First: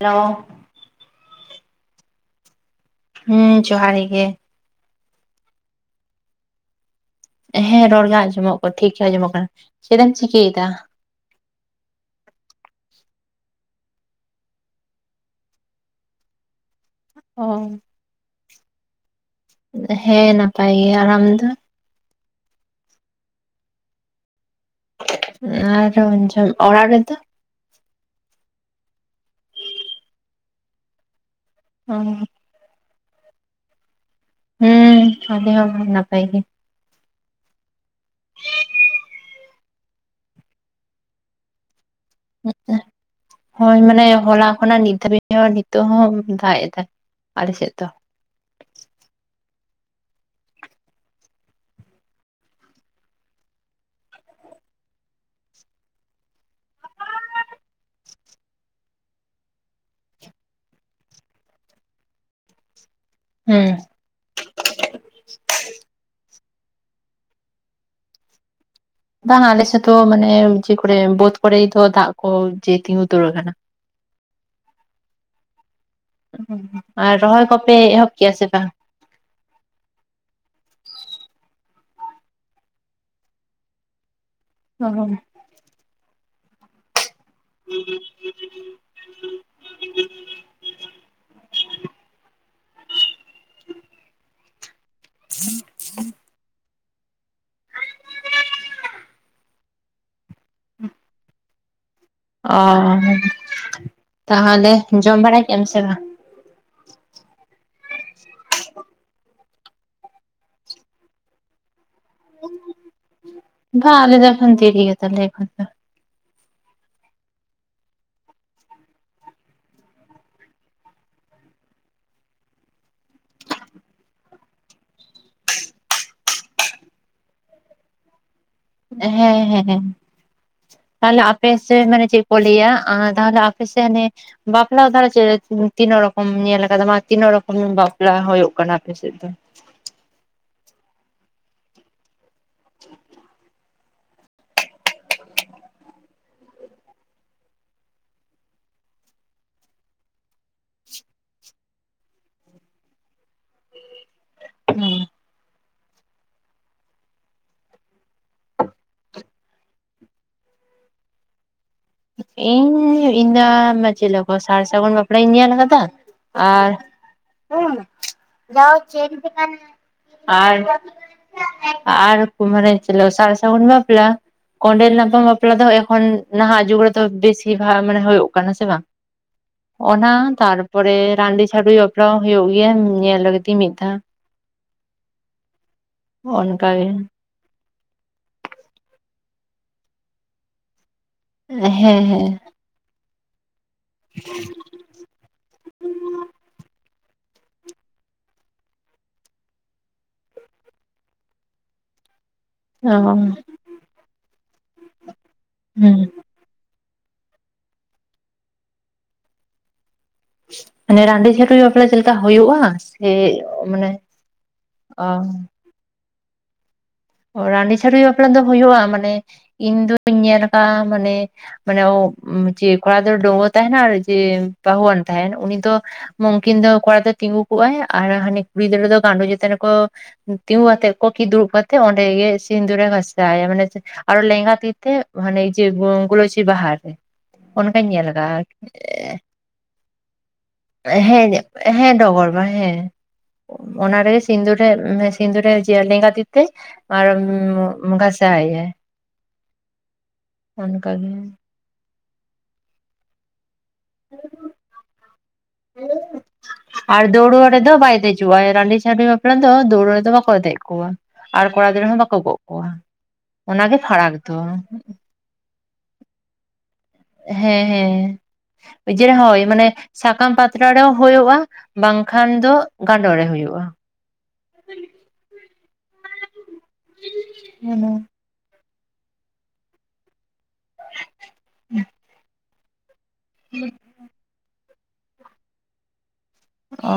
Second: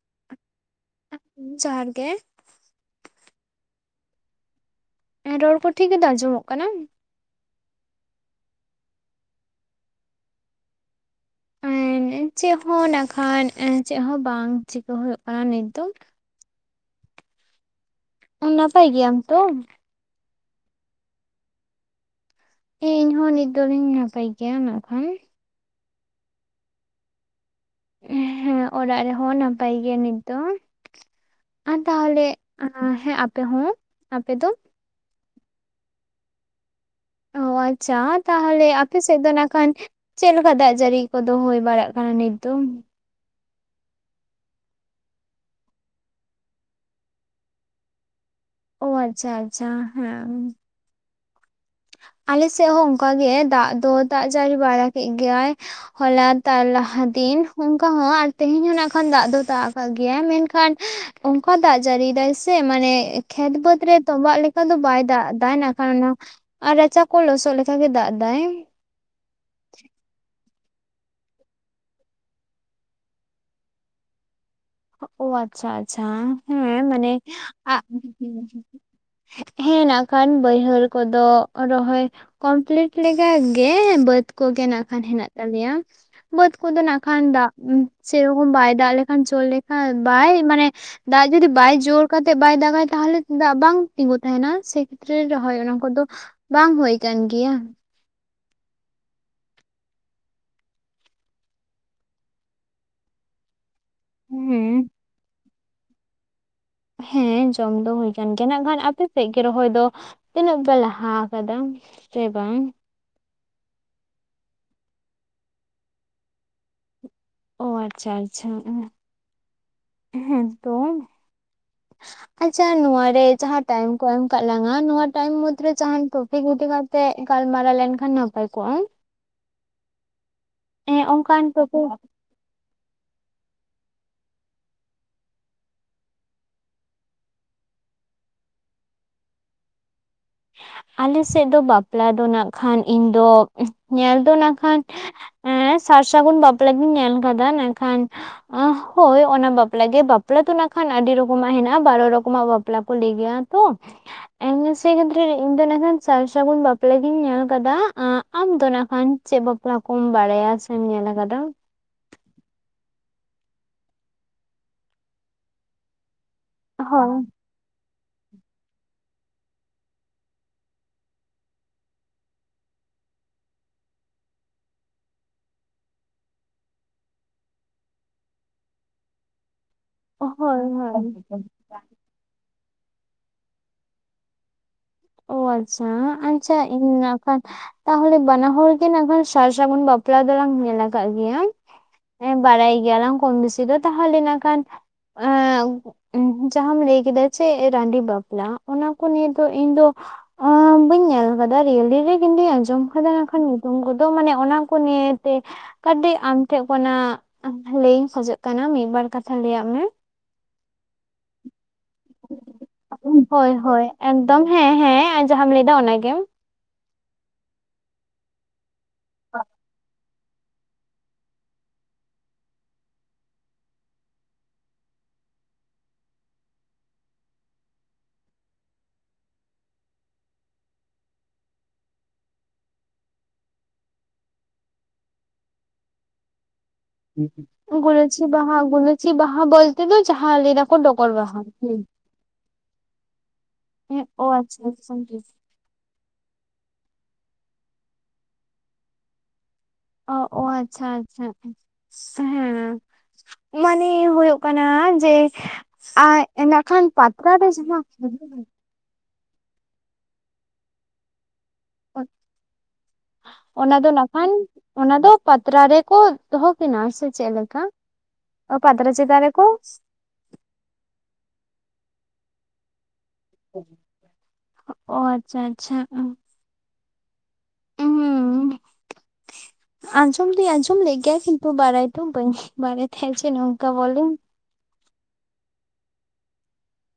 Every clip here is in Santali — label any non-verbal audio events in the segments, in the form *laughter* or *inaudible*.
ᱦᱮᱞᱳ᱾ ᱡᱚᱦᱟᱨ ᱜᱮ᱾ ᱦᱮᱸ ᱡᱚᱦᱟᱨ ᱜᱮᱟ᱾ ᱦᱮᱸ ᱨᱚᱲ ᱠᱚ ᱴᱷᱤᱠ ᱜᱮᱫᱚ ᱟᱸᱡᱚᱢᱚᱜ ᱠᱟᱱᱟ? ᱦᱮᱸ ᱨᱚᱲ ᱜᱮ ᱟᱸᱡᱚᱢᱚᱜ ᱠᱚᱱᱟ ᱴᱷᱤᱠ ᱜᱮ ᱟᱸᱡᱚᱢᱚᱜ ᱠᱟᱱᱟ᱾ ᱪᱮᱫ ᱮᱢ ᱪᱤᱠᱟᱹᱭᱮᱫᱟ? ᱮᱸ ᱪᱮᱫ ᱦᱚᱸ ᱱᱟᱠᱷᱟᱱ ᱪᱮᱫ ᱦᱚᱸ ᱵᱟᱝ ᱪᱤᱠᱟ ᱦᱩᱭᱩᱜ ᱠᱟᱱᱟ ᱱᱤᱛ ᱫᱚ᱾ ᱦᱮ ᱱᱟᱯᱟᱣ ᱜᱮᱭᱟᱢ ᱛᱚ? ᱦᱮᱸ ᱱᱟᱯᱟᱭ ᱜᱮ ᱟᱨ ᱟᱢ ᱫᱚ? ᱤᱧᱦᱚᱸ ᱦᱚ ᱱᱤᱛ ᱫᱚᱞᱤᱧ ᱱᱟᱯᱟᱭ ᱜᱮᱭᱟ ᱱᱟᱜ ᱠᱷᱟᱱ ᱟᱨ ᱚᱱᱡᱚ ᱚᱲᱟᱜ ᱨᱮᱫᱚ? ᱦᱮᱸ ᱚᱲᱟᱜ ᱨᱮᱦᱚᱸ ᱱᱟᱯᱟᱭ ᱜᱮᱭᱟ ᱱᱤᱛ ᱫᱚ ᱟᱨ ᱛᱟᱦᱚᱞᱮ ᱟ ᱦᱮᱸ ᱟᱯᱮᱦᱚ ᱟᱯᱮ ᱫᱚ? ᱦᱮᱸ ᱟᱞᱮ ᱦᱚ ᱱᱟᱯᱟᱭ ᱜᱮ ᱚ ᱟᱪᱪᱷᱟ ᱛᱟᱦᱚᱞᱮ ᱟᱯᱮ ᱥᱮᱫ ᱫᱚ ᱱᱟᱜ ᱠᱷᱟᱱ ᱪᱮᱫ ᱞᱮᱠᱟ ᱫᱟᱜ ᱡᱟᱹᱲᱤ ᱠᱚᱫᱚ ᱦᱩᱭ ᱵᱟᱲᱟᱜ ᱠᱟᱱᱟ ᱱᱤᱛ ᱫᱚ ᱦᱳᱸᱭ ᱢᱟᱱᱮ ᱦᱚᱞᱟ ᱠᱷᱚᱱᱟᱜ ᱱᱤᱛ ᱫᱷᱟᱹᱵᱤᱡ ᱱᱤᱛᱚᱜ ᱦᱚᱸ ᱫᱟᱜ ᱮᱫᱟ ᱟᱞᱮ ᱥᱮᱫ ᱫᱚ ᱚ ᱟᱪᱪᱷᱟ ᱟᱪᱪᱷᱟ ᱦᱮᱸ ᱩ ᱟᱞᱮᱥᱮᱫ ᱦᱚᱸ ᱚᱱᱠᱟ ᱜᱮ ᱫᱟᱜ ᱫᱚ ᱫᱟᱜ ᱡᱟᱹᱲᱤ ᱵᱟᱲᱟ ᱵᱟᱲᱟ ᱠᱮᱫ ᱜᱮᱭᱟᱭ ᱦᱚᱞᱟ ᱛᱟᱨ ᱞᱟᱦᱟ ᱫᱤᱱ ᱚᱱᱠᱟ ᱦᱚᱸ ᱟᱨ ᱛᱮᱦᱮᱧ ᱦᱚᱸ ᱱᱟᱜ ᱠᱷᱟᱱ ᱫᱟᱜ ᱫᱚ ᱫᱟᱜ ᱠᱟᱜ ᱜᱮᱭᱟ ᱢᱮᱱ ᱠᱷᱟᱱ ᱚᱱᱠᱟ ᱫᱟᱜ ᱡᱟᱹᱲᱤᱭ ᱫᱟᱭ ᱥᱮ ᱢᱟᱱᱮ ᱠᱷᱮᱛ ᱦᱮᱸ ᱵᱟᱹᱫᱽ ᱨᱮ ᱛᱚᱵᱟᱜ ᱞᱮᱠᱟ ᱫᱚ ᱵᱟᱭ ᱫᱟᱜ ᱫᱟ ᱱᱟᱜ ᱠᱷᱟᱱ ᱚᱱᱟ ᱟᱨ ᱨᱟᱪᱟ ᱠᱚ ᱞᱚᱥᱚᱫ ᱞᱮᱠᱷᱟ ᱜᱮ ᱫᱟᱜ ᱫᱟᱭ ᱵᱟᱝ ᱟᱞᱮᱥᱮᱫ ᱫᱚ ᱢᱟᱱᱮ ᱡᱮ ᱠᱚᱨᱮ ᱵᱟᱹᱫᱽ ᱠᱚᱨᱮ ᱫᱚ ᱫᱟᱜ ᱠᱚ ᱡᱮ ᱛᱤᱸᱜᱩ ᱩᱫᱟᱹᱨ ᱠᱟᱱᱟ ᱟᱪᱪᱷᱟ ᱟᱪᱪᱷᱟ ᱦᱮᱸ ᱢᱟᱱᱮ ᱟᱨ ᱨᱚᱦᱚᱭ ᱠᱚᱯᱮ ᱟᱜ ᱮᱦᱚᱵ ᱠᱮᱜᱼᱟ ᱥᱮ ᱵᱟᱝ *inaudible* ᱦᱮᱸ ᱱᱟᱜ ᱠᱷᱟᱱ ᱵᱟᱹᱭᱦᱟᱹᱲ ᱠᱚᱫᱚ ᱨᱚᱦᱚᱭ ᱠᱚᱢᱯᱞᱤᱴ ᱞᱮ ᱜᱮ ᱵᱟᱹᱫᱽ ᱠᱚᱜᱮ ᱱᱟᱜ ᱠᱷᱟᱱ ᱚ ᱦᱮᱱᱟᱜ ᱛᱟᱞᱮᱭᱟ ᱵᱟᱹᱫ ᱠᱚᱫᱚ ᱱᱟᱜ ᱠᱷᱟᱱ ᱫᱟᱜ ᱪᱮᱨᱚᱠᱚᱢ ᱵᱟᱭ ᱫᱟᱜ ᱞᱮᱠᱷ ᱠᱷᱟᱡᱚ ᱞᱮᱠᱷᱟ ᱵᱟᱭ ᱢᱟᱱᱮ ᱫᱟᱜ ᱡᱩᱫᱤ ᱵᱟᱭ ᱡᱳᱨ ᱠᱟᱛᱮᱫ ᱵᱟᱭ ᱫᱟᱜᱟᱭ ᱛᱟᱦᱚᱞᱮ ᱫᱟᱜ ᱵᱟᱝ ᱛᱤᱜᱩ ᱛᱟᱦᱮ ᱱᱟ ᱥᱮ ᱯᱷᱨᱮ ᱨᱚᱦᱚᱭ ᱚᱱᱟ ᱠᱚᱫᱚ ᱵᱟᱝ ᱦᱩᱭᱳ ᱠᱟᱱ ᱜᱮᱭᱟ ᱦᱮᱸ ᱚ ᱛᱟᱦᱚᱞᱮ ᱦᱩᱸ ᱡᱚᱢ ᱵᱟᱲᱟᱭ ᱠᱮᱜᱟ ᱥᱮ ᱵᱟᱝ? ᱦᱮᱸ ᱡᱚᱢ ᱫᱚ ᱦᱩᱭ ᱠᱟᱱᱟ ᱜᱮᱭᱟ ᱱᱟᱜ ᱠᱷᱟᱱ ᱟᱯᱮ ᱥᱮᱫ ᱜᱮ ᱨᱚᱦᱚᱭ ᱫᱚ ᱛᱤᱱᱮᱹᱜ ᱯᱮ ᱞᱟᱦᱟ ᱟᱠᱟᱫᱟ ᱥᱮ ᱵᱟᱝ? ᱵᱟᱝ ᱟᱞᱮ ᱫᱚ ᱠᱷᱟᱱ ᱛᱤᱨ ᱜᱮᱭᱟ ᱛᱟᱦ ᱮᱠᱷᱟᱱ ᱫᱚ ᱚ ᱟᱪᱪᱷᱟ ᱟᱪᱪᱷᱟ ᱮᱜ ᱦᱮᱸ ᱛᱚ ᱟᱪᱪᱷᱟ ᱱᱚᱣᱟ ᱨᱮ ᱡᱟᱦᱟᱸ ᱴᱟᱭᱤᱢ ᱠᱚ ᱮᱢ ᱠᱟᱜ ᱞᱝᱟ ᱱᱚᱣᱟ ᱴᱟᱭᱤᱢ ᱢᱩᱫᱽᱨᱮ ᱡᱟᱦᱟᱸᱟᱱ ᱴᱚᱯᱤᱠ ᱤᱫᱤ ᱠᱟᱛ ᱛᱮᱜ ᱜᱟᱞᱢᱟᱨᱟᱣ ᱞᱮᱱ ᱠᱷᱟᱱ ᱱᱟᱯᱟᱭ ᱠᱚᱜ-ᱟ᱾ ᱦᱮᱸ ᱦᱮᱸ ᱦᱮᱸ ᱛᱟᱦᱚᱞᱮ ᱚᱱᱠᱟᱱ ᱟᱯᱮ ᱥᱮ ᱴᱚᱯᱤᱠ ᱢᱟᱱᱮ ᱪᱮᱫ ᱠᱚᱞᱟᱹᱭᱟᱹ ᱟ ᱛᱟᱦᱚᱞᱮ ᱟᱯᱮ ᱥᱮᱱ ᱦᱮ ᱵᱟᱯᱞᱟ ᱛᱟᱦᱞᱮ ᱪᱮᱞᱮᱠ ᱛᱤᱱᱟᱹᱜ ᱨᱚᱠᱚᱢ ᱧᱮᱞ ᱠᱟᱫᱟ ᱛᱤᱱᱟᱹᱜ ᱨᱚᱠᱚᱢ ᱵᱟᱯᱞᱟ ᱦᱩᱭᱩᱜ ᱠᱟᱱᱟ ᱟᱯᱮ ᱥᱮᱫ ᱫᱚ? ᱟᱞᱮ ᱥᱮᱫ ᱫᱚ ᱵᱟᱯᱞᱟ ᱫᱚ ᱱᱟᱜ ᱠᱷᱟᱱ ᱤᱧ ᱫᱚ ᱧᱮᱞ ᱫᱚ ᱱᱟᱜ ᱠᱷᱟᱱ ᱮ ᱥᱟᱨ ᱥᱟᱹᱜᱩᱱ ᱵᱟᱯᱞᱟ ᱜᱤᱧ ᱧᱮᱞ ᱟᱠᱟᱫᱟ ᱢᱮᱱᱠᱷᱟᱱ ᱚᱦ ᱦᱳᱸᱭ ᱚᱱᱟ ᱵᱟᱯᱞᱟᱜ ᱜᱮ ᱵᱟᱯᱞᱟ ᱫᱚ ᱱᱟᱜ ᱠᱷᱟᱱ ᱟᱹᱰᱤ ᱨᱚᱠᱚᱢᱟᱜ ᱦᱮᱱᱟᱜ-ᱟ ᱵᱟᱨᱚ ᱨᱚᱠᱚᱢᱟᱜ ᱵᱟᱯ ᱯᱞᱟ ᱠᱚ ᱞᱮᱟᱹᱭ ᱜᱮᱭᱟ ᱛᱚ ᱮ ᱥᱮᱜᱮ ᱤᱧ ᱫᱚ ᱱᱟᱜ ᱠᱷᱟᱱ ᱥᱟᱨ ᱥᱟᱹᱜᱩᱱ ᱵᱟᱯᱞᱟ ᱜᱤᱧ ᱧᱮᱞ ᱠᱟᱫᱟ ᱟᱢ ᱫᱚ ᱠᱷᱟᱱ ᱪᱮᱫ ᱵᱟᱯ *unintelligible* ᱠᱚᱢ ᱵᱟᱲᱟᱭᱟ ᱥᱮᱢ ᱧᱮᱞ ᱟᱠᱟᱫᱟ᱾ ᱤᱧ ᱤᱧᱫᱚ ᱢᱟ ᱪᱮᱫ ᱠᱚ ᱥᱟᱨ ᱥᱟᱹᱜᱩᱱ ᱵᱟᱯᱞᱟᱧ ᱧᱮᱞ ᱟᱠᱟᱫᱟ ᱾ ᱦᱳᱭ *unintelligible* ᱟᱨ ᱢᱟᱱᱮ *unintelligible* ᱥᱟᱨ ᱥᱟᱜᱩᱱ ᱵᱟᱯᱞᱟ ᱾ ᱠᱚᱸᱰᱮᱞ ᱧᱟᱯᱟᱢ ᱵᱟᱯᱞᱟ ᱫᱚ ᱮᱠᱷᱚᱱ ᱱᱟᱦᱟᱜ ᱡᱩᱜᱽ ᱨᱮᱫᱚ ᱵᱮᱥᱤ ᱵᱷᱟᱜ ᱢᱟᱱᱮ ᱦᱩᱭᱩᱜ ᱠᱟᱱᱟ ᱥᱮ ᱵᱟᱝ? ᱚᱱᱟ ᱦᱳᱭ ᱛᱟᱨᱯᱚᱨᱮ ᱦᱳᱭ ᱨᱟᱺᱰᱤ ᱪᱷᱟᱰ ᱵᱟᱯᱞᱟ ᱦᱚᱸ ᱦᱩᱭᱩᱜ ᱜᱮᱭᱟ ᱧᱮᱞ ᱠᱟᱹᱫᱤᱧ ᱢᱤᱫ ᱫᱷᱟᱣ ᱾ ᱳ ᱟᱪᱪᱷᱟ ᱟᱪᱪᱷᱟ ᱚᱱᱠᱟ ᱜᱮ ᱤᱧ ᱛᱟᱦᱚᱞᱮ ᱵᱟᱱᱟ ᱦᱚᱲ ᱜᱮ ᱱᱟᱜᱠᱷᱟᱱ ᱥᱟᱨ ᱥᱟᱹᱜᱩᱱ ᱵᱟᱯᱞᱟ ᱫᱚᱞᱟᱝ ᱧᱮᱞᱟ ᱠᱟᱜ ᱦᱮᱸ ᱜᱮᱭ ᱦᱮᱸ ᱵᱟᱲᱟᱭ ᱜᱮᱭᱟᱞᱟᱝ ᱠᱚᱢ ᱵᱮᱥᱤ ᱫᱚ ᱛᱟᱦᱚᱞᱮ ᱱᱟᱜ ᱠᱷᱟᱱ ᱮᱸᱻ ᱡᱟᱦᱟᱸᱟᱢ ᱞᱟᱹᱭ ᱠᱮᱫᱟ ᱪᱮ ᱨᱟᱺᱰᱤ ᱵᱟᱯᱞᱟ ᱚᱱᱟ ᱠᱚ ᱱᱤᱭᱮ ᱫᱚ ᱤᱧ ᱫᱚ ᱚᱸ ᱵᱟᱹᱧ ᱧᱮᱞ ᱟᱠᱟᱫᱟ ᱨᱤᱭᱮᱞ ᱨᱮ ᱠᱤᱱᱛᱩ ᱟᱸᱡᱚᱢ ᱟᱸᱡᱚᱢ ᱚ ᱠᱟᱫᱟ ᱢᱮᱱᱠᱷᱟᱱ ᱧᱩᱛᱩᱢ ᱠᱚᱫᱚ ᱢᱟᱱᱮ ᱚᱱᱟ ᱠᱚ ᱱᱤᱭᱮᱛᱮ ᱦᱩᱸ ᱠᱟᱹᱴᱤᱡ ᱟᱢ ᱟᱢ ᱴᱷᱮᱡ ᱠᱷᱚᱱᱟᱜ ᱞᱟᱹᱭᱤᱧ ᱠᱷᱚᱡᱚᱜ ᱠᱟᱱᱟ ᱢᱤᱫ ᱵᱟᱨ ᱠᱟᱛᱷᱟ ᱞᱟᱹᱭᱟᱜ ᱢᱮ? ᱢᱟᱱᱮ ᱨᱟᱺᱰᱤ ᱪᱷᱟᱹᱰᱩᱭ ᱵᱟᱯᱞᱟ ᱪᱮᱫ ᱞᱮᱠᱟ ᱦᱩᱭᱩᱜᱼᱟ ᱥᱮ ᱦᱳᱭ ᱢᱟᱱᱮ ᱚᱻ ᱞᱟᱹᱭ ᱫᱚ ᱚᱱᱟᱜᱮ ᱨᱟᱺᱰᱤ ᱪᱷᱟᱹᱰᱩᱭᱤ ᱵᱟᱯᱞᱟ ᱫᱚ ᱦᱩᱭᱩᱜᱼᱟ ᱢᱟᱱᱮ ᱤᱧ ᱫᱚᱧ ᱧᱮᱞ ᱟᱠᱟᱜᱼᱟ ᱢᱟᱱᱮ ᱢᱟᱱᱮ ᱡᱮ ᱠᱚᱲᱟ ᱰᱟᱹᱜᱩᱣᱟᱹ ᱛᱟᱦᱮᱱᱟ ᱟᱨ ᱡᱮ ᱵᱟᱹᱦᱩᱣᱟᱱ ᱛᱟᱦᱮᱱ ᱩᱱᱤ ᱫᱚ ᱢᱚᱝᱠᱤᱱ ᱫᱚ ᱠᱚᱲᱟ ᱜᱤᱫᱽᱨᱟᱹ ᱛᱤᱸᱜᱩ ᱠᱚᱜᱼᱟᱭ ᱟᱨ ᱦᱟᱱᱤ ᱠᱩᱲᱤ ᱜᱤᱫᱽᱨᱟᱹ ᱫᱚ ᱜᱟᱸᱰᱚ ᱪᱮᱛᱟᱱ ᱨᱮᱠᱚ ᱛᱤᱸᱜᱩ ᱠᱛᱮᱜ ᱠᱚᱠᱤ ᱫᱩᱲᱩᱵ ᱠᱟᱛᱮᱜ ᱚᱸᱰᱮ ᱜᱮ ᱥᱤᱸᱫᱩᱨᱮ ᱜᱷᱟᱥᱟᱣᱟ ᱢᱟᱱᱮ ᱟᱨᱦᱚ ᱞᱮᱜᱟ ᱛᱤᱛᱮ ᱦᱟᱱᱮ ᱤᱭᱟᱹ ᱜᱩᱞᱳᱪᱤ ᱵᱟᱦᱟᱨ ᱨᱮ ᱚᱱᱠᱟᱧ ᱧᱮᱞ ᱜᱩᱞᱟᱹᱪᱤ ᱟᱠᱟᱜᱼᱟ ᱵᱟᱦᱟ ᱜᱩᱞᱟᱹᱪᱤ ᱵᱟᱦᱟ ᱵᱚᱞᱛᱮ ᱫᱚ ᱡᱟᱦᱟᱸ ᱞᱟᱹᱭ ᱫᱟᱠᱚ ᱰᱚᱜᱚᱨ ᱵᱟᱦᱟ᱾ ᱦᱮ ᱦᱮᱸ ᱰᱚᱜᱚᱨ ᱵᱟᱦᱟ ᱦᱮ ᱚᱱᱟᱨᱮ ᱚ ᱟᱪᱪᱷᱟ ᱥᱤᱸᱫᱩᱨᱮ ᱟᱪᱪᱷᱟ ᱥᱤᱸᱫᱩᱨᱮ ᱡᱤᱭᱟᱹ ᱞᱮᱸᱜᱟ ᱛᱤ ᱛᱮ ᱟᱨ ᱜᱷᱟᱥᱟᱣ ᱟᱭᱟᱭ ᱾ ᱚ ᱟᱪᱪᱷᱟ ᱜᱮ ᱟᱪᱪᱷᱟ ᱦᱮᱸ ᱾ ᱢᱟᱱᱮ ᱦᱩᱭᱩᱜ ᱠᱟᱱᱟ ᱡᱮ ᱟᱡ ᱱᱟᱜᱠᱷᱟᱱ ᱯᱟᱛᱨᱟᱨᱮ ᱡᱟᱦᱟ *inaudible* ᱟᱫᱚ ᱫᱟᱹᱣᱲᱟᱹ ᱨᱮᱫᱚ ᱵᱟᱠᱚ ᱫᱮᱡ ᱠᱚᱣᱟ ᱾ ᱟᱨ ᱠᱚᱲᱟ ᱜᱤᱫᱽᱨᱟᱹ ᱦᱚᱸ ᱵᱟᱠᱚ ᱜᱚᱜ ᱠᱚᱣᱟ ᱚᱱᱟᱜᱮ ᱯᱷᱟᱨᱟᱠ ᱫᱚ᱾ ᱯᱟᱛᱨᱟ ᱨᱮᱠᱚ ᱫᱚᱦᱚ ᱠᱤᱱᱟ ᱥᱮ ᱪᱮᱫ ᱞᱮᱠᱟ ᱦᱮᱸ ᱦᱮᱸ ᱯᱟᱛᱲᱟ *unintelligible* ᱪᱮᱛᱟᱱ ᱦᱳᱭ ᱨᱮᱠᱚ ᱢᱟᱱᱮ ᱥᱟᱠᱟᱢ ᱯᱟᱛᱲᱟ ᱨᱮᱦᱚᱸ ᱦᱳᱭᱳᱜᱼᱟ ᱵᱟᱝᱠᱷᱟᱱ ᱫᱚ ᱜᱟᱸᱰᱳ ᱨᱮ ᱦᱳᱭᱳᱜᱼᱟ ᱾ ᱚ ᱟᱪᱪᱷᱟ ᱟᱪᱪᱷᱟ ᱾ *unintelligible* ᱟᱸᱡᱚᱢ ᱫᱚᱧ ᱟᱸᱡᱚᱢ ᱞᱮᱫ ᱜᱮᱭᱟ ᱠᱤᱱᱛᱩ ᱵᱟᱲᱟᱭ ᱫᱚ ᱵᱟᱹᱧ ᱵᱟᱲᱟᱭ ᱛᱟᱦᱮᱸ ᱡᱮ ᱱᱚᱝᱠᱟ ᱵᱚᱞᱮ ᱾ ᱚ ᱾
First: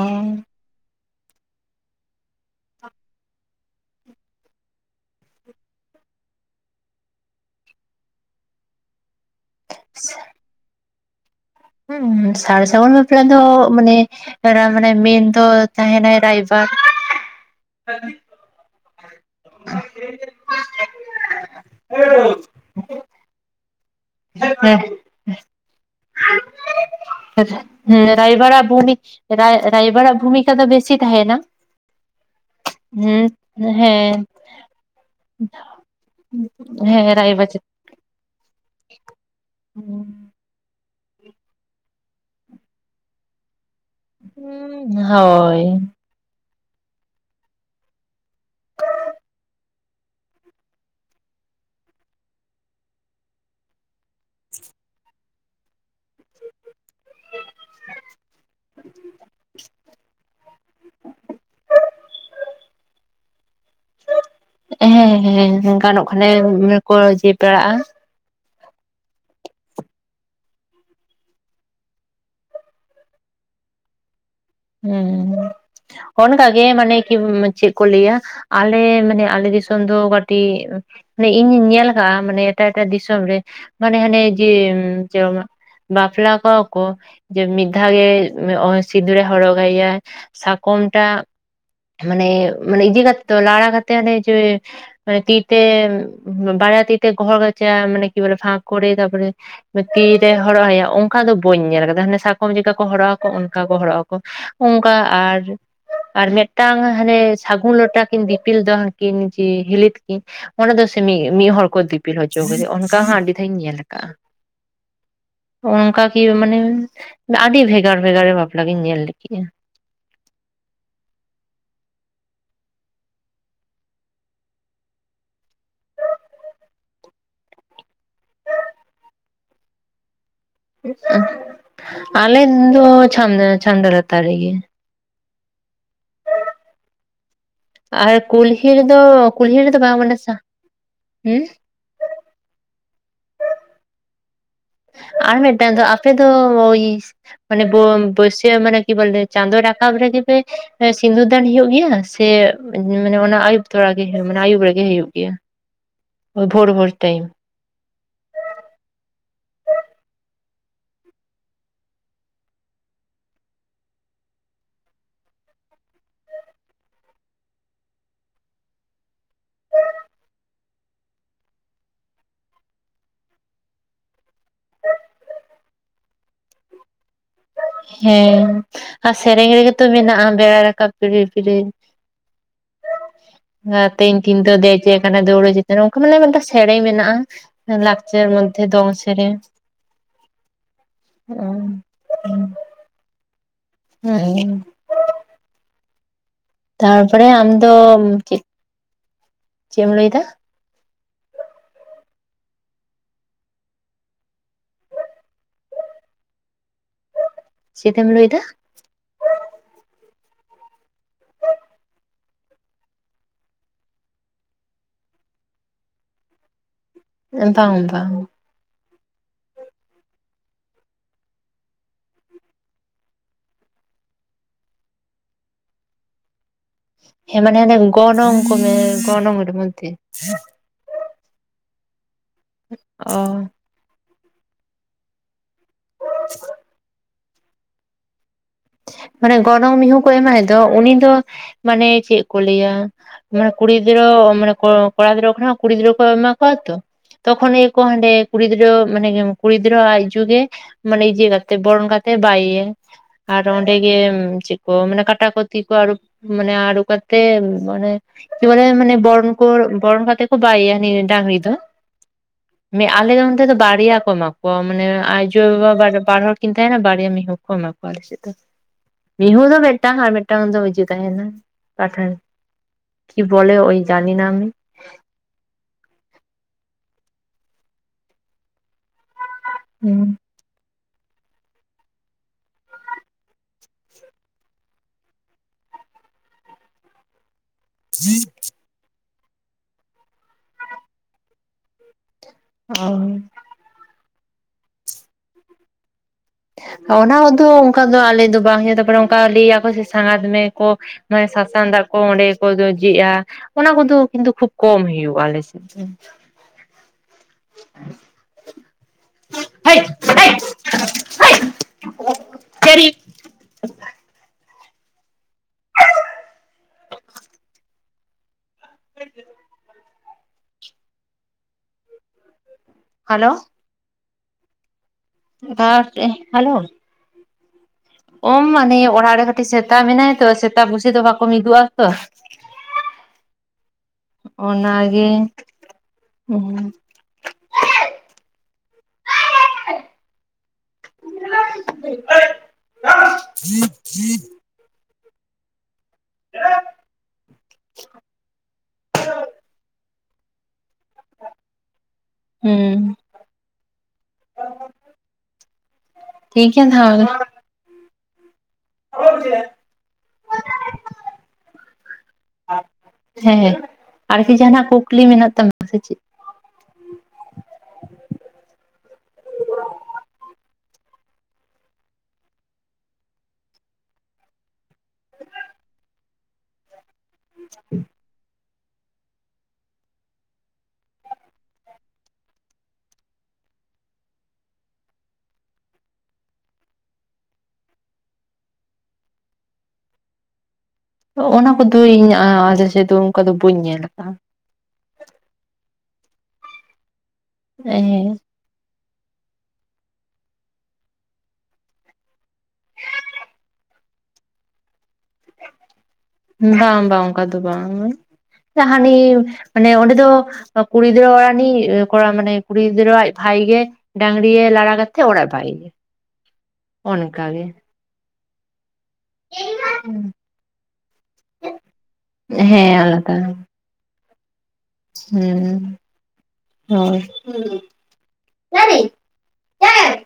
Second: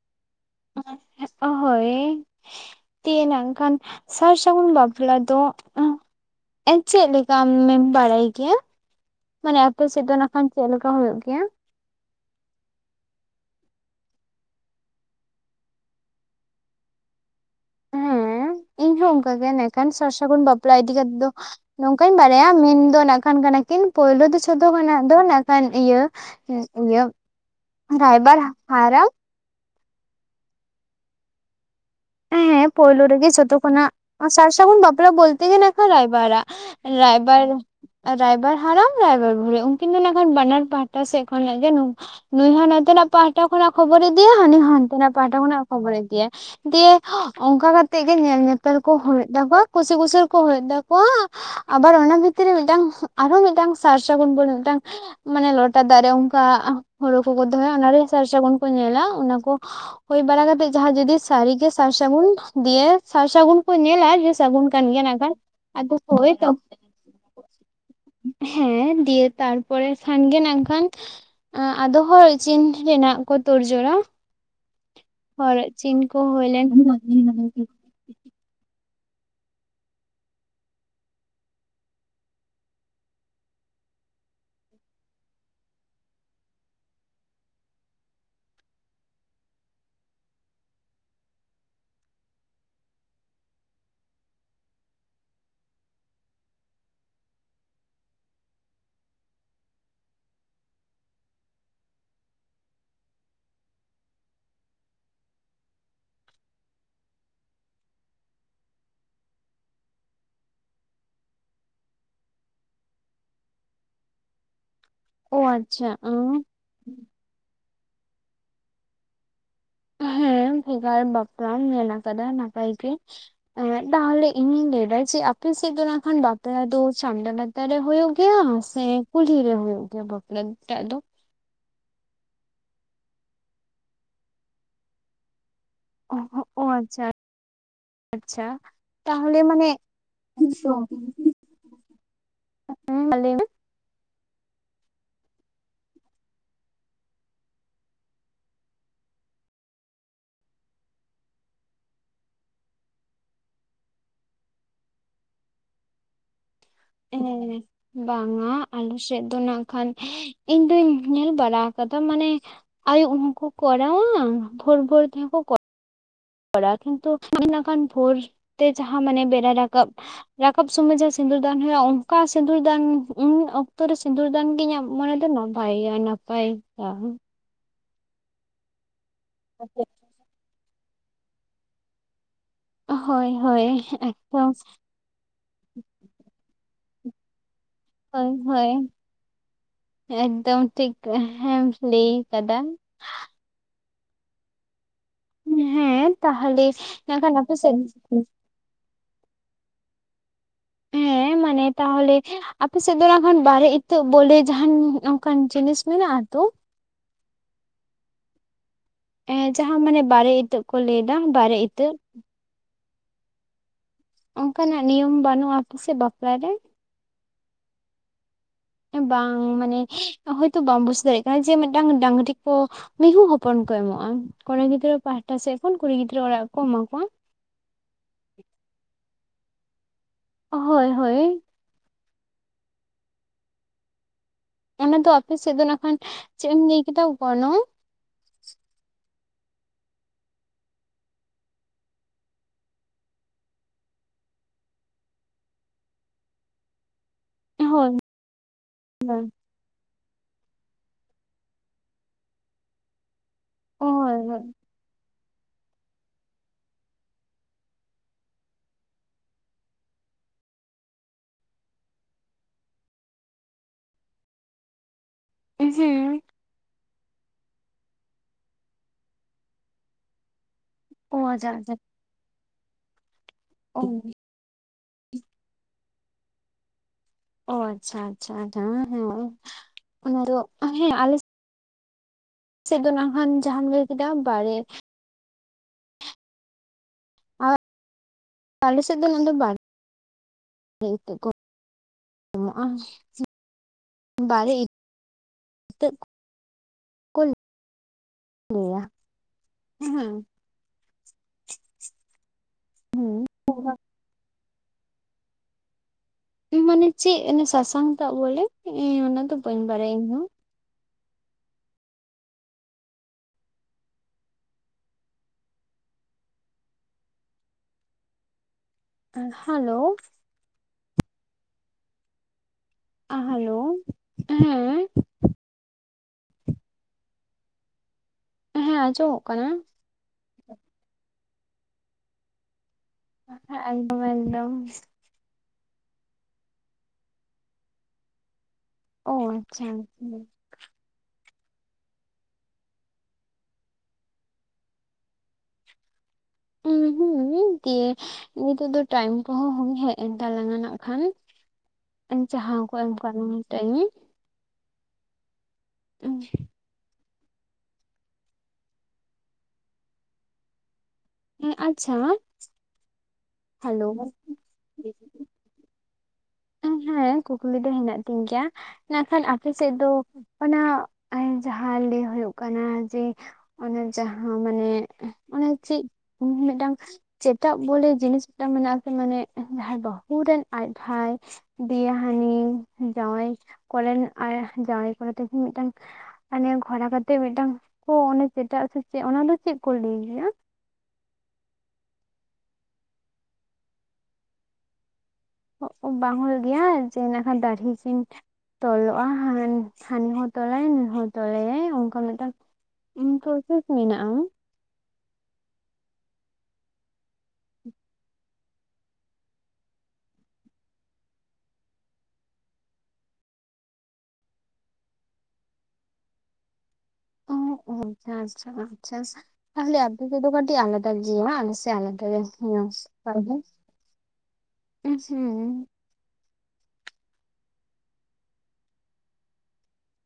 ᱚ ᱦᱳᱭ ᱾ *inaudible* ᱱᱟᱜᱠᱷᱟᱱ ᱥᱟᱨ ᱥᱟᱹᱜᱩᱱ ᱵᱟᱯᱞᱟ ᱫᱚ ᱪᱮᱫ ᱞᱮᱠᱟ ᱟᱢᱮᱢ ᱵᱟᱲᱟᱭ ᱜᱮᱭᱟ ᱢᱟᱱᱮ ᱟᱯᱮ ᱥᱮᱫ ᱫᱚ ᱠᱷᱟᱱ ᱪᱮᱫ ᱞᱮᱠᱟ ᱦᱩᱭᱩᱜ ᱜᱮᱭᱟ? ᱦᱩ ᱥᱟᱨ ᱥᱟᱹᱜᱩᱱ ᱵᱟᱯᱞᱟ ᱫᱚ ᱢᱟᱱᱮ ᱢᱟᱱᱮ ᱢᱮᱱ ᱫᱚ ᱛᱟᱦᱮᱱᱟᱭ ᱨᱟᱭᱵᱟᱨ ᱤᱧ ᱦᱚᱸ ᱚᱱᱠᱟ ᱜᱮ ᱤᱰᱮᱠᱷᱟᱱ ᱥᱟᱨ ᱥᱟᱹᱜᱩᱱ ᱵᱟᱯᱞᱟ ᱤᱫᱤ ᱠᱟᱛᱮᱜ ᱫᱚ ᱱᱚᱝᱠᱟᱧ ᱵᱟᱲᱟᱭᱟ ᱢᱮᱱ ᱫᱚ ᱱᱟᱜ ᱠᱷᱟᱱ ᱟᱠᱤᱱ ᱯᱳᱭᱞᱳ ᱫᱚ ᱡᱷᱚᱛᱚ ᱠᱷᱚᱱᱟᱜ ᱫᱚ ᱱᱟᱜ ᱠᱷᱟᱱ ᱤᱭᱟᱹ ᱩᱸ ᱤᱭᱟᱹ ᱨᱟᱭᱵᱟᱨ ᱦᱟᱨᱟᱢ ᱨᱟᱭ ᱨᱟᱭᱵᱟᱨᱟᱜ ᱵᱷᱩᱢᱤᱠᱟ ᱫᱚ ᱵᱮᱥᱤ ᱛᱟᱦᱮᱸᱭᱱᱟ? ᱦᱮᱸ ᱯᱳᱭᱞᱳ ᱨᱮᱜᱮ ᱡᱷᱚᱛᱚ ᱠᱷᱚᱱᱟᱜ, ᱦᱮᱸ ᱥᱟᱨ ᱥᱟᱹᱜᱩᱱ ᱵᱟᱯᱞᱟ ᱵᱚᱞᱛᱮ ᱜᱮᱞᱮ ᱟᱠᱷᱟᱱ ᱨᱟᱭᱵᱟᱨᱟᱜ᱾ ᱨᱟᱭᱵᱟᱨ ᱨᱟᱭᱵᱟᱨ ᱦᱟᱨᱟᱢ ᱨᱟᱭᱵᱟᱨ ᱵᱩᱨᱦᱤ, ᱩᱱᱠᱤᱱ ᱫᱚ ᱪᱮᱛᱟᱱ ᱱᱟᱜ ᱠᱷᱟᱱ ᱵᱟᱱᱟᱨ ᱯᱟᱦ ᱴᱟ ᱥᱮᱫ ᱠᱷᱚᱱᱟᱜ ᱜᱮ ᱱᱩᱢ ᱱᱩᱭ ᱦᱚᱸ ᱱᱚᱛᱮ ᱱᱟᱜ ᱯᱟᱦᱴᱟ ᱠᱷᱱᱟᱜ ᱠᱷᱚᱵᱚᱨᱮ ᱤᱫᱤᱭᱟ ᱦᱟᱱᱤ ᱦᱚᱸ ᱦᱟᱱᱛᱮ ᱦᱩᱸ ᱱᱟᱜ ᱯᱟᱦᱴᱟ ᱦᱳᱭ ᱠᱷᱱᱟᱜ ᱠᱷᱚᱵᱚᱨ ᱤᱫᱤᱭᱟ᱾ ᱫᱤᱭᱮ ᱚᱱᱠᱟ ᱠᱟᱛᱮᱫ ᱜᱮ ᱧᱮᱞ ᱧᱮᱯᱮᱞ ᱠᱚ ᱦᱩᱭᱩᱜ ᱛᱟᱠᱚᱣᱟ ᱠᱩᱥᱤ ᱠᱩᱥᱟᱹᱞ ᱠᱚ ᱦᱩᱭᱩᱜ ᱛᱟᱠᱚᱣᱟ᱾ ᱟᱵᱟᱨ ᱚᱱᱟ ᱵᱷᱤᱛᱤᱨ ᱨᱮ ᱢᱤᱫᱴᱟᱝ ᱟᱨᱦᱚᱸ ᱢᱤᱫᱴᱟᱝ ᱥᱟᱨ ᱥᱟᱹᱜᱩᱱ ᱵᱚᱞᱮ ᱢᱤᱫᱴᱟᱝ ᱢᱟᱱᱮ ᱞᱚᱴᱟ ᱫᱟᱜ ᱨᱮ ᱚᱱᱠᱟ ᱦᱳᱲᱳ ᱠᱚᱠᱚ ᱫᱚᱦᱚᱭᱟ ᱚᱱᱟᱨᱮ ᱥᱟᱨ ᱥᱟᱹᱜᱩᱱ ᱠᱚ ᱧᱮᱞᱟ ᱚᱱᱟ ᱠᱚ ᱦᱳᱭ ᱵᱟᱲᱟ ᱠᱟᱛᱮ ᱡᱟᱦᱟᱸ ᱡᱩᱫᱤ ᱥᱟᱹᱨᱤ ᱜᱮ ᱥᱟᱨ ᱥᱟᱹᱜᱩᱱ ᱫᱤᱭᱮ ᱥᱟᱨ ᱥᱟᱹᱜᱩᱱ ᱠᱚ ᱧᱮᱞᱟ ᱥᱟᱹᱜᱩᱱ ᱠᱟᱱ ᱜᱮᱭᱟ ᱱᱟᱜ ᱦᱮᱸ ᱦᱮᱸ ᱜᱟᱱᱚᱜ ᱠᱷᱟᱱ ᱠᱷᱟᱱᱮ ᱠᱚ ᱡᱮ ᱯᱮᱲᱟᱜᱼᱟ *unintelligible* ᱦᱮᱸ ᱫᱤᱭᱮ ᱛᱟᱨ ᱯᱚᱨᱮ ᱠᱷᱟᱱ ᱜᱮ ᱱᱟᱜᱠᱷᱟᱱ ᱮᱸ ᱟᱫᱚ ᱦᱚᱨᱚᱜ ᱪᱤᱱ ᱨᱮᱱᱟᱜ ᱠᱚ ᱛᱳᱲᱡᱳᱲᱟ᱾ ᱦᱩᱸ ᱦᱚᱨᱚᱜ ᱪᱤᱱ ᱠᱚ ᱚᱱᱠᱟ ᱦᱩᱭ ᱜᱮ ᱞᱮᱱ ᱢᱟᱱᱮ ᱠᱤ ᱪᱮᱫ ᱠᱚ ᱞᱟᱹᱭᱟ, ᱟᱞᱮ ᱢᱟᱱᱮ ᱟᱞᱮ ᱫᱤᱥᱚᱢ ᱫᱚ ᱠᱟᱹᱴᱤᱡ ᱢᱟᱱᱮ ᱤᱧᱤᱧ ᱧᱮᱞ ᱠᱟᱜᱼᱟ ᱢᱟᱱᱮ ᱮᱴᱟᱜ ᱮᱴᱟᱜ ᱫᱤᱥᱚᱢ ᱨᱮ ᱢᱟᱱᱮ ᱦᱟᱱᱮ ᱡᱮ *inaudible* ᱵᱟᱯᱞᱟ ᱠᱚᱣᱟ ᱠᱚ ᱡᱮ ᱢᱤᱫ ᱫᱷᱟᱣ ᱜᱮ ᱚᱭ ᱥᱤᱸᱫᱩᱨ ᱟ ᱦᱚᱨᱚ ᱜᱟᱭᱟ ᱥᱟᱠᱚᱢ ᱴᱟᱜ ᱢᱟᱱᱮ ᱢᱟᱱᱮ ᱤᱭᱟᱹ ᱠᱟᱛᱮ ᱛᱚ ᱞᱟᱲᱟ ᱠᱟᱛᱮ ᱦᱟᱱᱮ ᱡᱮ, ᱢᱟᱱᱮ ᱛᱤᱛᱮ ᱵᱟᱨᱭᱟ ᱛᱤᱛᱮ ᱜᱚᱦᱚᱲ *unintelligible* ᱢᱟᱱᱮ ᱠᱤ ᱵᱚᱞᱮ ᱯᱷᱟᱠ ᱠᱚᱨᱮ ᱛᱟᱯᱚᱨᱮ ᱢᱮ ᱛᱤᱨᱮ ᱦᱚᱨᱚᱜ ᱟᱭᱟ ᱚᱱᱠᱟ ᱫᱚ ᱵᱟᱹᱧ ᱧᱮᱞ ᱠᱟᱫᱟ ᱦᱟᱱᱮ ᱥᱟᱠᱚᱢ ᱪᱮᱠᱟ ᱠᱚ ᱦᱚᱨᱚᱜ ᱟᱠᱚ ᱚᱱᱠᱟ ᱠᱚ ᱦᱚᱨᱚᱜ ᱟᱠᱚ, ᱚᱝᱠᱟ ᱟᱨ ᱟᱨ ᱢᱤᱫᱴᱟᱝ ᱦᱟᱱᱮ ᱥᱟᱹᱜᱩᱱ ᱞᱚᱴᱟ ᱠᱤᱱ ᱫᱤᱯᱤᱞ ᱫᱚ ᱦᱟᱝᱠᱤᱱ ᱡᱮ ᱦᱤᱞᱤ ᱛᱟᱠᱤᱱ᱾ ᱚᱱᱟ ᱫᱚ ᱥᱮ ᱢᱤᱫ ᱢᱤᱫ ᱦᱚᱲ ᱠᱚ ᱫᱤᱯᱤᱞ ᱦᱚᱪᱚ ᱠᱟᱫᱮᱭᱟ ᱚᱱᱠᱟ ᱦᱚᱸ ᱟᱹᱰᱤ ᱫᱷᱟᱣ ᱤᱧ ᱧᱮᱞ ᱟᱠᱟᱫᱼᱟ᱾ ᱚ ᱟᱪᱪᱷᱟ ᱚᱱᱠᱟ ᱠᱤ ᱢᱟᱱᱮ ᱟᱹᱰᱤ ᱵᱷᱮᱜᱟᱨ ᱵᱷᱮᱜᱟᱨ ᱵᱟᱯᱞᱟ ᱜᱤᱧ ᱧᱮᱞ ᱠᱮᱷᱼᱟ᱾ ᱦᱮᱸ ᱵᱷᱮᱜᱟᱨ ᱵᱟᱯᱞᱟᱢ ᱧᱮᱞ ᱟᱠᱟᱫᱟ ᱱᱟᱯᱟᱭ ᱜᱮ᱾ ᱮᱸᱜ ᱛᱟᱦᱚᱞᱮ ᱤᱧᱤᱧ ᱞᱟᱹᱭ ᱫᱟ ᱡᱮ ᱟᱯᱮ ᱥᱮᱫ ᱫᱚ ᱱᱟᱜ ᱠᱷᱟᱱ ᱵᱟᱯᱞᱟ ᱫᱚ ᱪᱷᱟᱢᱰᱟ ᱞᱟ ᱛᱟᱨ ᱨᱮ ᱦᱳᱭᱳᱜ ᱜᱮᱭᱟ ᱥᱮ ᱠᱩᱞᱦᱤ ᱨᱮ ᱦᱳᱭᱳᱜ ᱜᱮᱭᱟ ᱵᱟᱯᱞᱟ? ᱴᱟᱜ ᱫᱚ ᱟᱞᱮ ᱫᱚ ᱪᱷᱟᱢᱰᱟ ᱪᱷᱟᱢᱰᱟ ᱞᱟᱛᱟᱨ ᱨᱮᱜᱮ᱾ ᱦᱚᱜᱼᱚ ᱟᱪᱪᱷᱟ᱾ ᱟᱨ ᱟᱪᱪᱷᱟ ᱠᱩᱞᱦᱤ ᱨᱮᱫᱚ ᱛᱟᱦᱚᱞᱮ ᱠᱩᱞᱦᱤ ᱢᱟᱱᱮ ᱨᱮᱫᱚ ᱵᱟᱝ ᱟᱰᱮ ᱥᱟ, ᱦᱩᱸ? *inaudible* ᱟᱨ ᱢᱤᱫᱴᱟᱝ ᱫᱚ ᱟᱯᱮ ᱫᱚ ᱤᱥ ᱢᱟᱱᱮ ᱵᱳᱢ ᱵᱟᱹᱥᱭᱟᱹᱢ ᱢᱟᱱᱮ ᱠᱤ ᱵᱚᱞᱮ ᱪᱟᱸᱫᱳ ᱨᱟᱠᱟᱵ ᱨᱮᱜᱮ ᱯᱮ ᱥᱤᱸᱫᱩᱨ ᱫᱟᱱ ᱦᱩᱭᱩᱜ ᱜᱮᱭᱟ ᱥᱮ ᱩᱸ ᱢᱟᱱᱮ ᱚᱱᱟ ᱟᱭᱩᱵ ᱛᱚᱨᱟ ᱜᱮ ᱦᱩᱭᱩᱜ, ᱢᱟᱱᱮ ᱟᱭᱩᱵ ᱨᱮᱜᱮ ᱦᱩᱭᱩᱜ ᱜᱮᱭᱟ, ᱳᱭ ᱵᱷᱳᱨ ᱵᱷᱳᱨ ᱴᱟᱭᱤᱢ ᱦᱮᱸ᱾ ᱵᱟᱝᱟ ᱟᱞᱮ ᱥᱮᱫ ᱫᱚ ᱱᱟᱜ ᱠᱷᱟᱱ, ᱤᱧ ᱫᱩᱧ ᱧᱮᱞ ᱵᱟᱲᱟ ᱠᱟᱫᱟ ᱢᱟᱱᱮ ᱟᱭᱩᱵ ᱦᱚᱸᱠᱚ ᱠᱚᱨᱟᱣᱟ ᱵᱷᱳᱨ ᱵᱷᱳᱨ ᱛᱮᱦᱚᱸ ᱠᱚ ᱠᱚᱨᱟᱣᱟ ᱠᱤᱱᱛᱩ *inaudible* ᱵᱷᱳᱨ ᱛᱮ ᱡᱟᱦᱟᱸ ᱢᱟᱱᱮ ᱵᱮᱲᱟ ᱨᱟᱠᱟᱵ ᱨᱟᱠᱟᱵ ᱥᱚᱢᱚᱭ ᱡᱟᱦᱟᱸ ᱥᱤᱸᱫᱩᱨ ᱫᱟᱱ ᱦᱩᱭᱩᱜᱼᱟ ᱚᱱᱠᱟ ᱥᱤᱸᱫᱩᱨ ᱫᱟᱱ ᱩᱱ ᱚᱠ ᱛᱚ ᱨᱮ ᱥᱤᱸᱫᱩᱨ ᱫᱟᱱ ᱜᱮ ᱤᱧᱟᱹᱜ ᱢᱚᱱᱮ ᱫᱚ ᱱᱟᱯᱟᱭᱟ ᱱᱟᱯᱟᱭᱟ᱾ ᱦᱮᱸ ᱟᱨ ᱥᱮᱨᱮᱧ ᱨᱮᱜᱮ ᱛᱚ ᱢᱮᱱᱟᱜᱼᱟ ᱵᱮᱲᱟ ᱨᱟᱠᱟᱵ ᱯᱤᱨᱤᱞ ᱯᱤᱨᱤᱞ ᱦᱳᱭ ᱦᱳᱭ ᱜᱟᱛᱮᱧ ᱛᱤᱧ ᱮᱠᱫᱚᱢ ᱫᱚ ᱫᱮᱡᱮ ᱠᱟᱱᱟ ᱫᱟᱹᱣᱲᱟᱹ ᱪᱮᱛᱟᱱ ᱨᱮ ᱚᱱᱠᱟ ᱢᱟᱱᱮ ᱢᱤᱫᱴᱟᱝ ᱥᱮᱨᱮᱧ ᱢᱮᱱᱟᱜᱼᱟ ᱞᱟᱠᱪᱟᱨ ᱢᱚᱫᱫᱷᱮ ᱫᱚᱝ ᱥᱮᱨᱮᱧ᱾ ᱮᱠ ᱫᱚᱢ ᱴᱷᱤᱠ ᱦᱮᱢ ᱞᱟᱹᱭ ᱠᱟᱫᱟ *unintelligible* ᱦᱮ ᱛᱟᱦᱞᱮ ᱛᱟᱨᱯᱚᱨᱮ ᱢᱮᱱᱠᱷᱟᱱ ᱟᱢ ᱟᱯᱮ ᱫᱚ ᱥᱮᱫ ᱪᱮᱫ ᱪᱮᱫ ᱮᱢ ᱞᱟᱹᱭ ᱫᱟ ᱦᱮᱸ ᱢᱟᱱᱮ ᱛᱟᱦᱞᱮ ᱟᱯᱮ ᱥᱮᱫ ᱫᱚ ᱱᱟᱜᱠᱷᱟᱱ ᱵᱟᱨᱮ ᱤᱛᱟᱹᱜ ᱵᱚᱞᱮ ᱡᱟᱦᱟᱱ ᱚᱱᱠᱟᱱ ᱡᱤᱱᱤᱥ ᱢᱮᱱᱟᱜᱼᱟ ᱛᱚ ᱪᱮᱛ ᱮᱢ ᱞᱟᱹᱭ ᱫᱟ ᱮ ᱡᱟᱦᱟᱸ ᱢᱟᱱᱮ ᱵᱟᱨᱮ ᱤᱛᱟᱹᱜ ᱠᱚ ᱞᱟᱹᱭ ᱫᱟ ᱵᱟᱨᱮ ᱤᱛᱟᱹᱜ ᱚᱱᱠᱟᱱᱟᱜ ᱱᱤᱭᱚᱢ ᱵᱟᱹᱱᱩᱜᱼᱟ ᱯᱟᱥᱮᱫ ᱵᱟᱯᱞᱟ ᱨᱮ ᱵᱟᱝ ᱵᱟᱝ ᱵᱟᱝ ᱢᱟᱱᱮ ᱦᱚᱭᱛᱚ ᱵᱟᱢ ᱵᱩᱡ ᱫᱟᱲᱮᱭᱟᱜ ᱠᱟᱱᱟ ᱡᱮ ᱢᱤᱫᱴᱟᱝ ᱰᱟᱝᱨᱤ ᱠᱚ ᱢᱤᱦᱩ ᱦᱚᱯᱚᱱ ᱠᱚ ᱮᱢᱚᱜᱼᱟ ᱠᱚᱲᱟ ᱜᱤᱫᱽᱨᱟᱹ ᱯᱟᱦᱟᱴᱟ ᱥᱮᱫ ᱠᱷᱚᱱ ᱠᱩᱲᱤ ᱜᱤᱫᱽᱨᱟᱹ ᱚᱲᱟᱜ ᱠᱚ ᱮᱢᱟ ᱠᱚᱣᱟ᱾ ᱦᱮᱸ ᱢᱟᱱᱮ ᱜᱚᱱᱚᱝ ᱠᱚ ᱢᱮ ᱜᱚᱱᱚᱝ *inaudible* ᱦᱳᱭ ᱦᱳᱭ, ᱚ ᱚᱱᱟ ᱫᱚ ᱟᱯᱮ ᱥᱮᱫ ᱫᱚ ᱱᱟᱜ ᱠᱷᱟᱱ ᱪᱮᱫ ᱮᱢ ᱞᱟᱹᱭ ᱠᱮᱫᱟ ᱜᱚᱱᱚᱝ ᱢᱟᱱᱮ ᱜᱚᱱᱚᱝ ᱢᱤᱦᱩ ᱠᱚ ᱮᱢᱟᱭ ᱫᱚ ᱩᱱᱤ ᱫᱚ ᱢᱟᱱᱮ ᱪᱮᱫ ᱠᱚ ᱞᱟᱹᱭᱟ ᱢᱟᱱᱮ ᱠᱩᱲᱤ ᱜᱤᱫᱽᱨᱟᱹ ᱢᱟᱱᱮ ᱠᱚᱲᱟ ᱜᱤᱫᱽᱨᱟᱹ ᱠᱷᱚᱱᱟᱜ ᱠᱩᱲᱤ ᱜᱤᱫᱽᱨᱟᱹ ᱠᱚ ᱮᱢᱟ ᱠᱚᱣᱟ ᱛᱚ ᱛᱚᱠᱷᱚᱱ ᱜᱮᱠᱚ ᱦᱳᱭ ᱦᱟᱸᱰᱮ ᱠᱩᱲᱤ ᱜᱤᱫᱽᱨᱟᱹ ᱢᱟᱱᱮ ᱜᱮ ᱦᱳᱭ ᱠᱩᱲᱤ ᱜᱤᱫᱽᱨᱟᱹ ᱟᱡ ᱡᱩᱜᱮ ᱢᱟᱱᱮ ᱤᱭᱟᱹ ᱠᱟᱛᱮ ᱵᱚᱨᱚᱱ ᱠᱟᱛᱮ ᱵᱟᱭ ᱭᱟ ᱟᱨ ᱚᱸᱰᱮ ᱜᱮ ᱦᱳᱭ ᱦᱳᱭ ᱪᱮᱫ ᱠᱚ ᱢᱟᱱᱮ ᱠᱟᱴᱟ ᱠᱚ ᱛᱤ ᱠᱚ ᱟᱹᱨᱩ ᱢᱟᱱᱮ ᱟᱹᱨᱩ ᱠᱟᱛᱮ ᱢᱟᱱᱮ ᱠᱤ ᱵᱚᱞᱮ ᱢᱟᱱᱮ ᱵᱚᱨᱚᱱ ᱠᱚᱨ ᱵᱚᱨᱚᱱ ᱠᱟᱛᱮ ᱠᱚ ᱵᱟᱭᱮ ᱭᱟ ᱰᱟᱺᱝᱨᱤ ᱫᱚ ᱟᱞᱮ ᱫᱚ ᱚᱱᱛᱮ ᱫᱚ ᱵᱟᱨᱭᱟ ᱠᱚ ᱮᱢᱟ ᱠᱚᱣᱟ ᱢᱟᱱᱮ ᱡᱩᱵᱟᱵᱟ ᱦᱮᱸ ᱵᱟᱨ ᱦᱚᱲ ᱠᱤᱱ ᱛᱟᱦᱮᱱᱟ ᱵᱟᱨᱭᱟ ᱢᱤᱦᱩ ᱠᱚ ᱮᱢᱟ ᱢᱤᱦᱩ ᱫᱚ ᱢᱤᱫᱴᱟᱝ ᱟᱨ ᱢᱤᱫᱴᱟᱝ ᱫᱚ ᱤᱭᱟᱹ ᱚ ᱛᱟᱦᱮᱱᱟ ᱟᱪᱪᱷᱟ ᱟᱪᱪᱷᱟ ᱯᱟᱴᱷᱟ ᱠᱤ ᱵᱚᱞᱮ ᱳᱭ ᱚ ᱡᱟᱱᱤᱱᱟᱢ ᱚ ᱟᱪᱪᱷᱟ ᱟᱪᱪᱷᱟ *inaudible* ᱦᱩᱸ ᱦᱮᱸ ᱟᱞᱮ ᱟᱞᱮ ᱥᱮᱫ ᱫᱚ ᱱᱟᱜ-ᱠᱷᱟᱱ ᱡᱟᱦᱟᱢ ᱞᱟᱹᱭ ᱠᱮᱫᱟ ᱵᱟᱲᱮ ᱟᱨ *inaudible* ᱟᱞᱮ ᱥᱮᱫ ᱫᱚ ᱱᱚᱰᱮ ᱵᱟᱲ *inaudible* ᱮᱢᱚᱜ-ᱟ ᱦᱩᱸ ᱵᱟᱨᱮ ᱤᱛᱟᱹᱫ ᱚᱱᱟ ᱠᱚᱫᱚ ᱚᱱᱠᱟ ᱫᱚ ᱟᱞᱮ ᱫᱚ ᱵᱟᱝ ᱦᱮᱸ ᱞᱟᱹᱭᱟ ᱛᱟᱯᱚᱨᱮ ᱚᱱᱠᱟ ᱞᱟᱹᱭᱟᱠᱚ ᱥᱮ ᱦᱮᱸ ᱥᱟᱸᱜᱟᱫ ᱢᱮ ᱠᱚ ᱱᱚᱜᱚᱭ ᱥᱟᱥᱟᱝ ᱫᱟᱜ ᱠᱚ ᱚᱸᱰᱮ ᱠᱚᱫᱚ ᱡᱤᱜᱼᱟ ᱚᱱᱟ ᱠᱚᱫᱚ ᱠᱤᱱᱛᱩ ᱠᱷᱩᱵ ᱠᱚᱢ ᱦᱩᱭᱩᱜᱼᱟ ᱟᱞᱮᱥᱮᱫ᱾ *unintelligible* ᱢᱟᱱᱮ ᱪᱮᱫ ᱚᱱᱮ ᱥᱟᱥᱟᱝ ᱫᱟᱜ ᱵᱚᱞᱮ ᱚᱱᱟ ᱫᱚ ᱵᱟᱹᱧ ᱵᱟᱲᱟᱭᱟ ᱤᱧ ᱦᱚᱸ *inaudible* *inaudible* ᱦᱟᱞᱳ ᱦᱟᱞᱳ ᱦᱮᱞᱳ ᱦᱮᱸ *unintelligible* ᱦᱟᱞᱳ ᱚ ᱦᱮᱸ ᱢᱟᱱᱮ ᱚᱲᱟᱜ ᱟᱸᱡᱚᱢᱚᱜ ᱨᱮ ᱠᱟᱱᱟ ᱠᱟᱹᱴᱤᱡ ᱥᱮᱛᱟ ᱢᱮᱱᱟᱭᱟ ᱛᱚ ᱥᱮᱛᱟ ᱯᱩᱥᱤ ᱫᱚ ᱵᱟᱠᱚ ᱢᱤᱫᱚᱜᱼᱟ ᱛᱚ ᱦᱮᱸ ᱮᱠᱫᱚᱢ ᱮᱠ ᱚᱱᱟ ᱜᱮ ᱾ *inaudible* ᱦᱩᱸ ᱾ *inaudible* ᱚ ᱟᱪᱪᱷᱟ ᱦᱮᱸ ᱾ *inaudible* ᱩᱦᱩᱸ ᱫᱤᱭᱮ ᱱᱤᱛᱚᱜ ᱫᱚ ᱴᱟᱭᱤᱢ ᱠᱚᱦᱚᱸ ᱦᱩᱭ ᱦᱮᱡ ᱮᱱ ᱛᱟᱞᱟᱝᱟ ᱱᱟᱜ ᱠᱷᱟᱱ *inaudible* ᱡᱟᱦᱟᱸ ᱠᱚ ᱦᱩᱸ ᱮᱢ ᱠᱟᱜ ᱞᱟᱝᱟ ᱴᱟᱭᱤᱢ ᱾ *inaudible* ᱴᱷᱤᱠ ᱜᱮᱭᱟ ᱛᱟᱦᱚᱞᱮ ᱾ *inaudible* ᱦᱮᱸ ᱟᱪᱪᱷᱟ *inaudible* ᱦᱮᱸ ᱦᱮᱸ ᱦᱮᱞᱳ ᱟᱨᱠᱤ ᱡᱟᱦᱟᱱᱟᱜ ᱠᱩᱠᱞᱤ ᱢᱮᱱᱟᱜ ᱛᱟᱢᱟ ᱥᱮ ᱪᱮᱫ? ᱦᱮᱸ ᱠᱩᱠᱞᱤ ᱫᱚ ᱦᱮᱱᱟᱜ ᱛᱤᱧ ᱜᱮᱭᱟ᱾ ᱱᱟᱜ ᱠᱷᱟᱱ ᱟᱯᱮ ᱥᱮᱫ ᱫᱚ ᱚᱱᱟ ᱡᱟᱦᱟᱸ ᱞᱟᱹᱭ ᱦᱩᱭᱩᱜ ᱠᱟᱱᱟ ᱡᱮ ᱚᱱᱮ ᱡᱟᱦᱟᱸ ᱢᱟᱱᱮ ᱚᱱᱮ ᱪᱮᱫ ᱢᱤᱫᱴᱟᱝ ᱪᱮᱴᱟᱜ ᱵᱚᱞᱮ ᱡᱤᱱᱤᱥ ᱢᱤᱫᱴᱟᱜ ᱢᱮᱱᱟᱜ-ᱟ ᱥᱮ ᱢᱟᱱᱮ ᱡᱟᱦᱟᱸᱭ ᱵᱟᱦᱩ ᱨᱮᱱ ᱟᱡ ᱵᱷᱟᱭ ᱫᱤᱭᱮ ᱦᱟᱱᱤ ᱡᱟᱶᱟᱭ ᱠᱚᱨᱮᱱ ᱟᱨ ᱡᱟᱶᱟᱭ ᱠᱚᱲᱟ ᱛᱟᱠᱤᱱ ᱢᱤᱫᱴᱟᱝ ᱢᱟᱱᱮ ᱜᱷᱚᱲᱟ ᱠᱟᱛᱮᱜ ᱢᱤᱫᱴᱟᱝ ᱠᱚ ᱚᱱᱮ ᱪᱮᱴᱟᱜ ᱥᱮ ᱪᱮᱫ ᱚᱱᱟ ᱫᱚ ᱪᱮᱫ ᱠᱚ ᱞᱟᱹᱭ ᱜᱮᱭᱟ? ᱚ ᱚᱱᱟ ᱠᱚᱫᱚ ᱤᱧ ᱟᱞᱮᱥᱮᱫ ᱫᱚ ᱚᱱᱠᱟ ᱫᱚ ᱵᱟᱹᱧ ᱧᱮᱞ ᱠᱟᱜ-ᱟ ᱾ ᱵᱟᱝ ᱦᱩᱭᱩᱜ ᱜᱮᱭᱟ ᱡᱮ ᱱᱟᱜ ᱠᱷᱟᱱ ᱫᱟᱲᱦᱤ ᱠᱤᱱ ᱦᱮᱸ ᱛᱚᱞᱚᱜ-ᱟ ᱦᱟᱹᱱᱤ ᱦᱚᱸ ᱛᱚᱞᱟᱭᱟᱭ ᱱᱩᱭ ᱦᱚᱸ ᱛᱚᱞᱟᱭᱟᱭ ᱚᱱᱠᱟ ᱢᱤᱫᱴᱟᱝ ᱤᱱ ᱯᱨᱚᱥᱮᱥ ᱢᱮᱱᱟᱜ-ᱟ ᱾ *inaudible* ᱵᱟᱝ ᱵᱟᱝ ᱚᱱᱠᱟ ᱫᱚ ᱵᱟᱝᱟ ᱾ ᱥᱮ ᱦᱟᱱᱤ ᱢᱟᱱᱮ ᱚᱸᱰᱮ ᱫᱚ ᱠᱩᱲᱤ ᱫᱚ ᱦᱟᱱᱤ ᱠᱚᱲᱟ ᱢᱟᱱᱮ ᱠᱩᱲᱤ ᱜᱤᱫᱽᱨᱟᱹ ᱟᱡ ᱵᱷᱟᱭ ᱜᱮ ᱰᱟᱝᱨᱤᱭ ᱮ ᱞᱟᱲᱟ ᱠᱟᱛᱮ ᱚᱲᱟᱜ ᱵᱟᱭ *inaudible* ᱚᱱᱠᱟ ᱜᱮ ᱾ ᱚ ᱟᱪᱪᱷᱟ ᱟᱪᱪᱷᱟ ᱾ ᱟᱪᱪᱷᱟ ᱛᱟᱦᱞᱮ ᱟᱯᱮ ᱥᱮᱜ ᱫᱚ ᱠᱟᱴᱤᱜ ᱟᱞᱟᱫᱟ ᱜᱮᱭᱟ ᱵᱟᱝ ᱥᱮ ᱟᱞᱟᱫᱟ ᱦᱮᱸ *unintelligible* ᱦᱮᱸ ᱦᱮᱸᱻ ᱦᱳᱭ, ᱦᱩᱸ ᱾ *inaudible*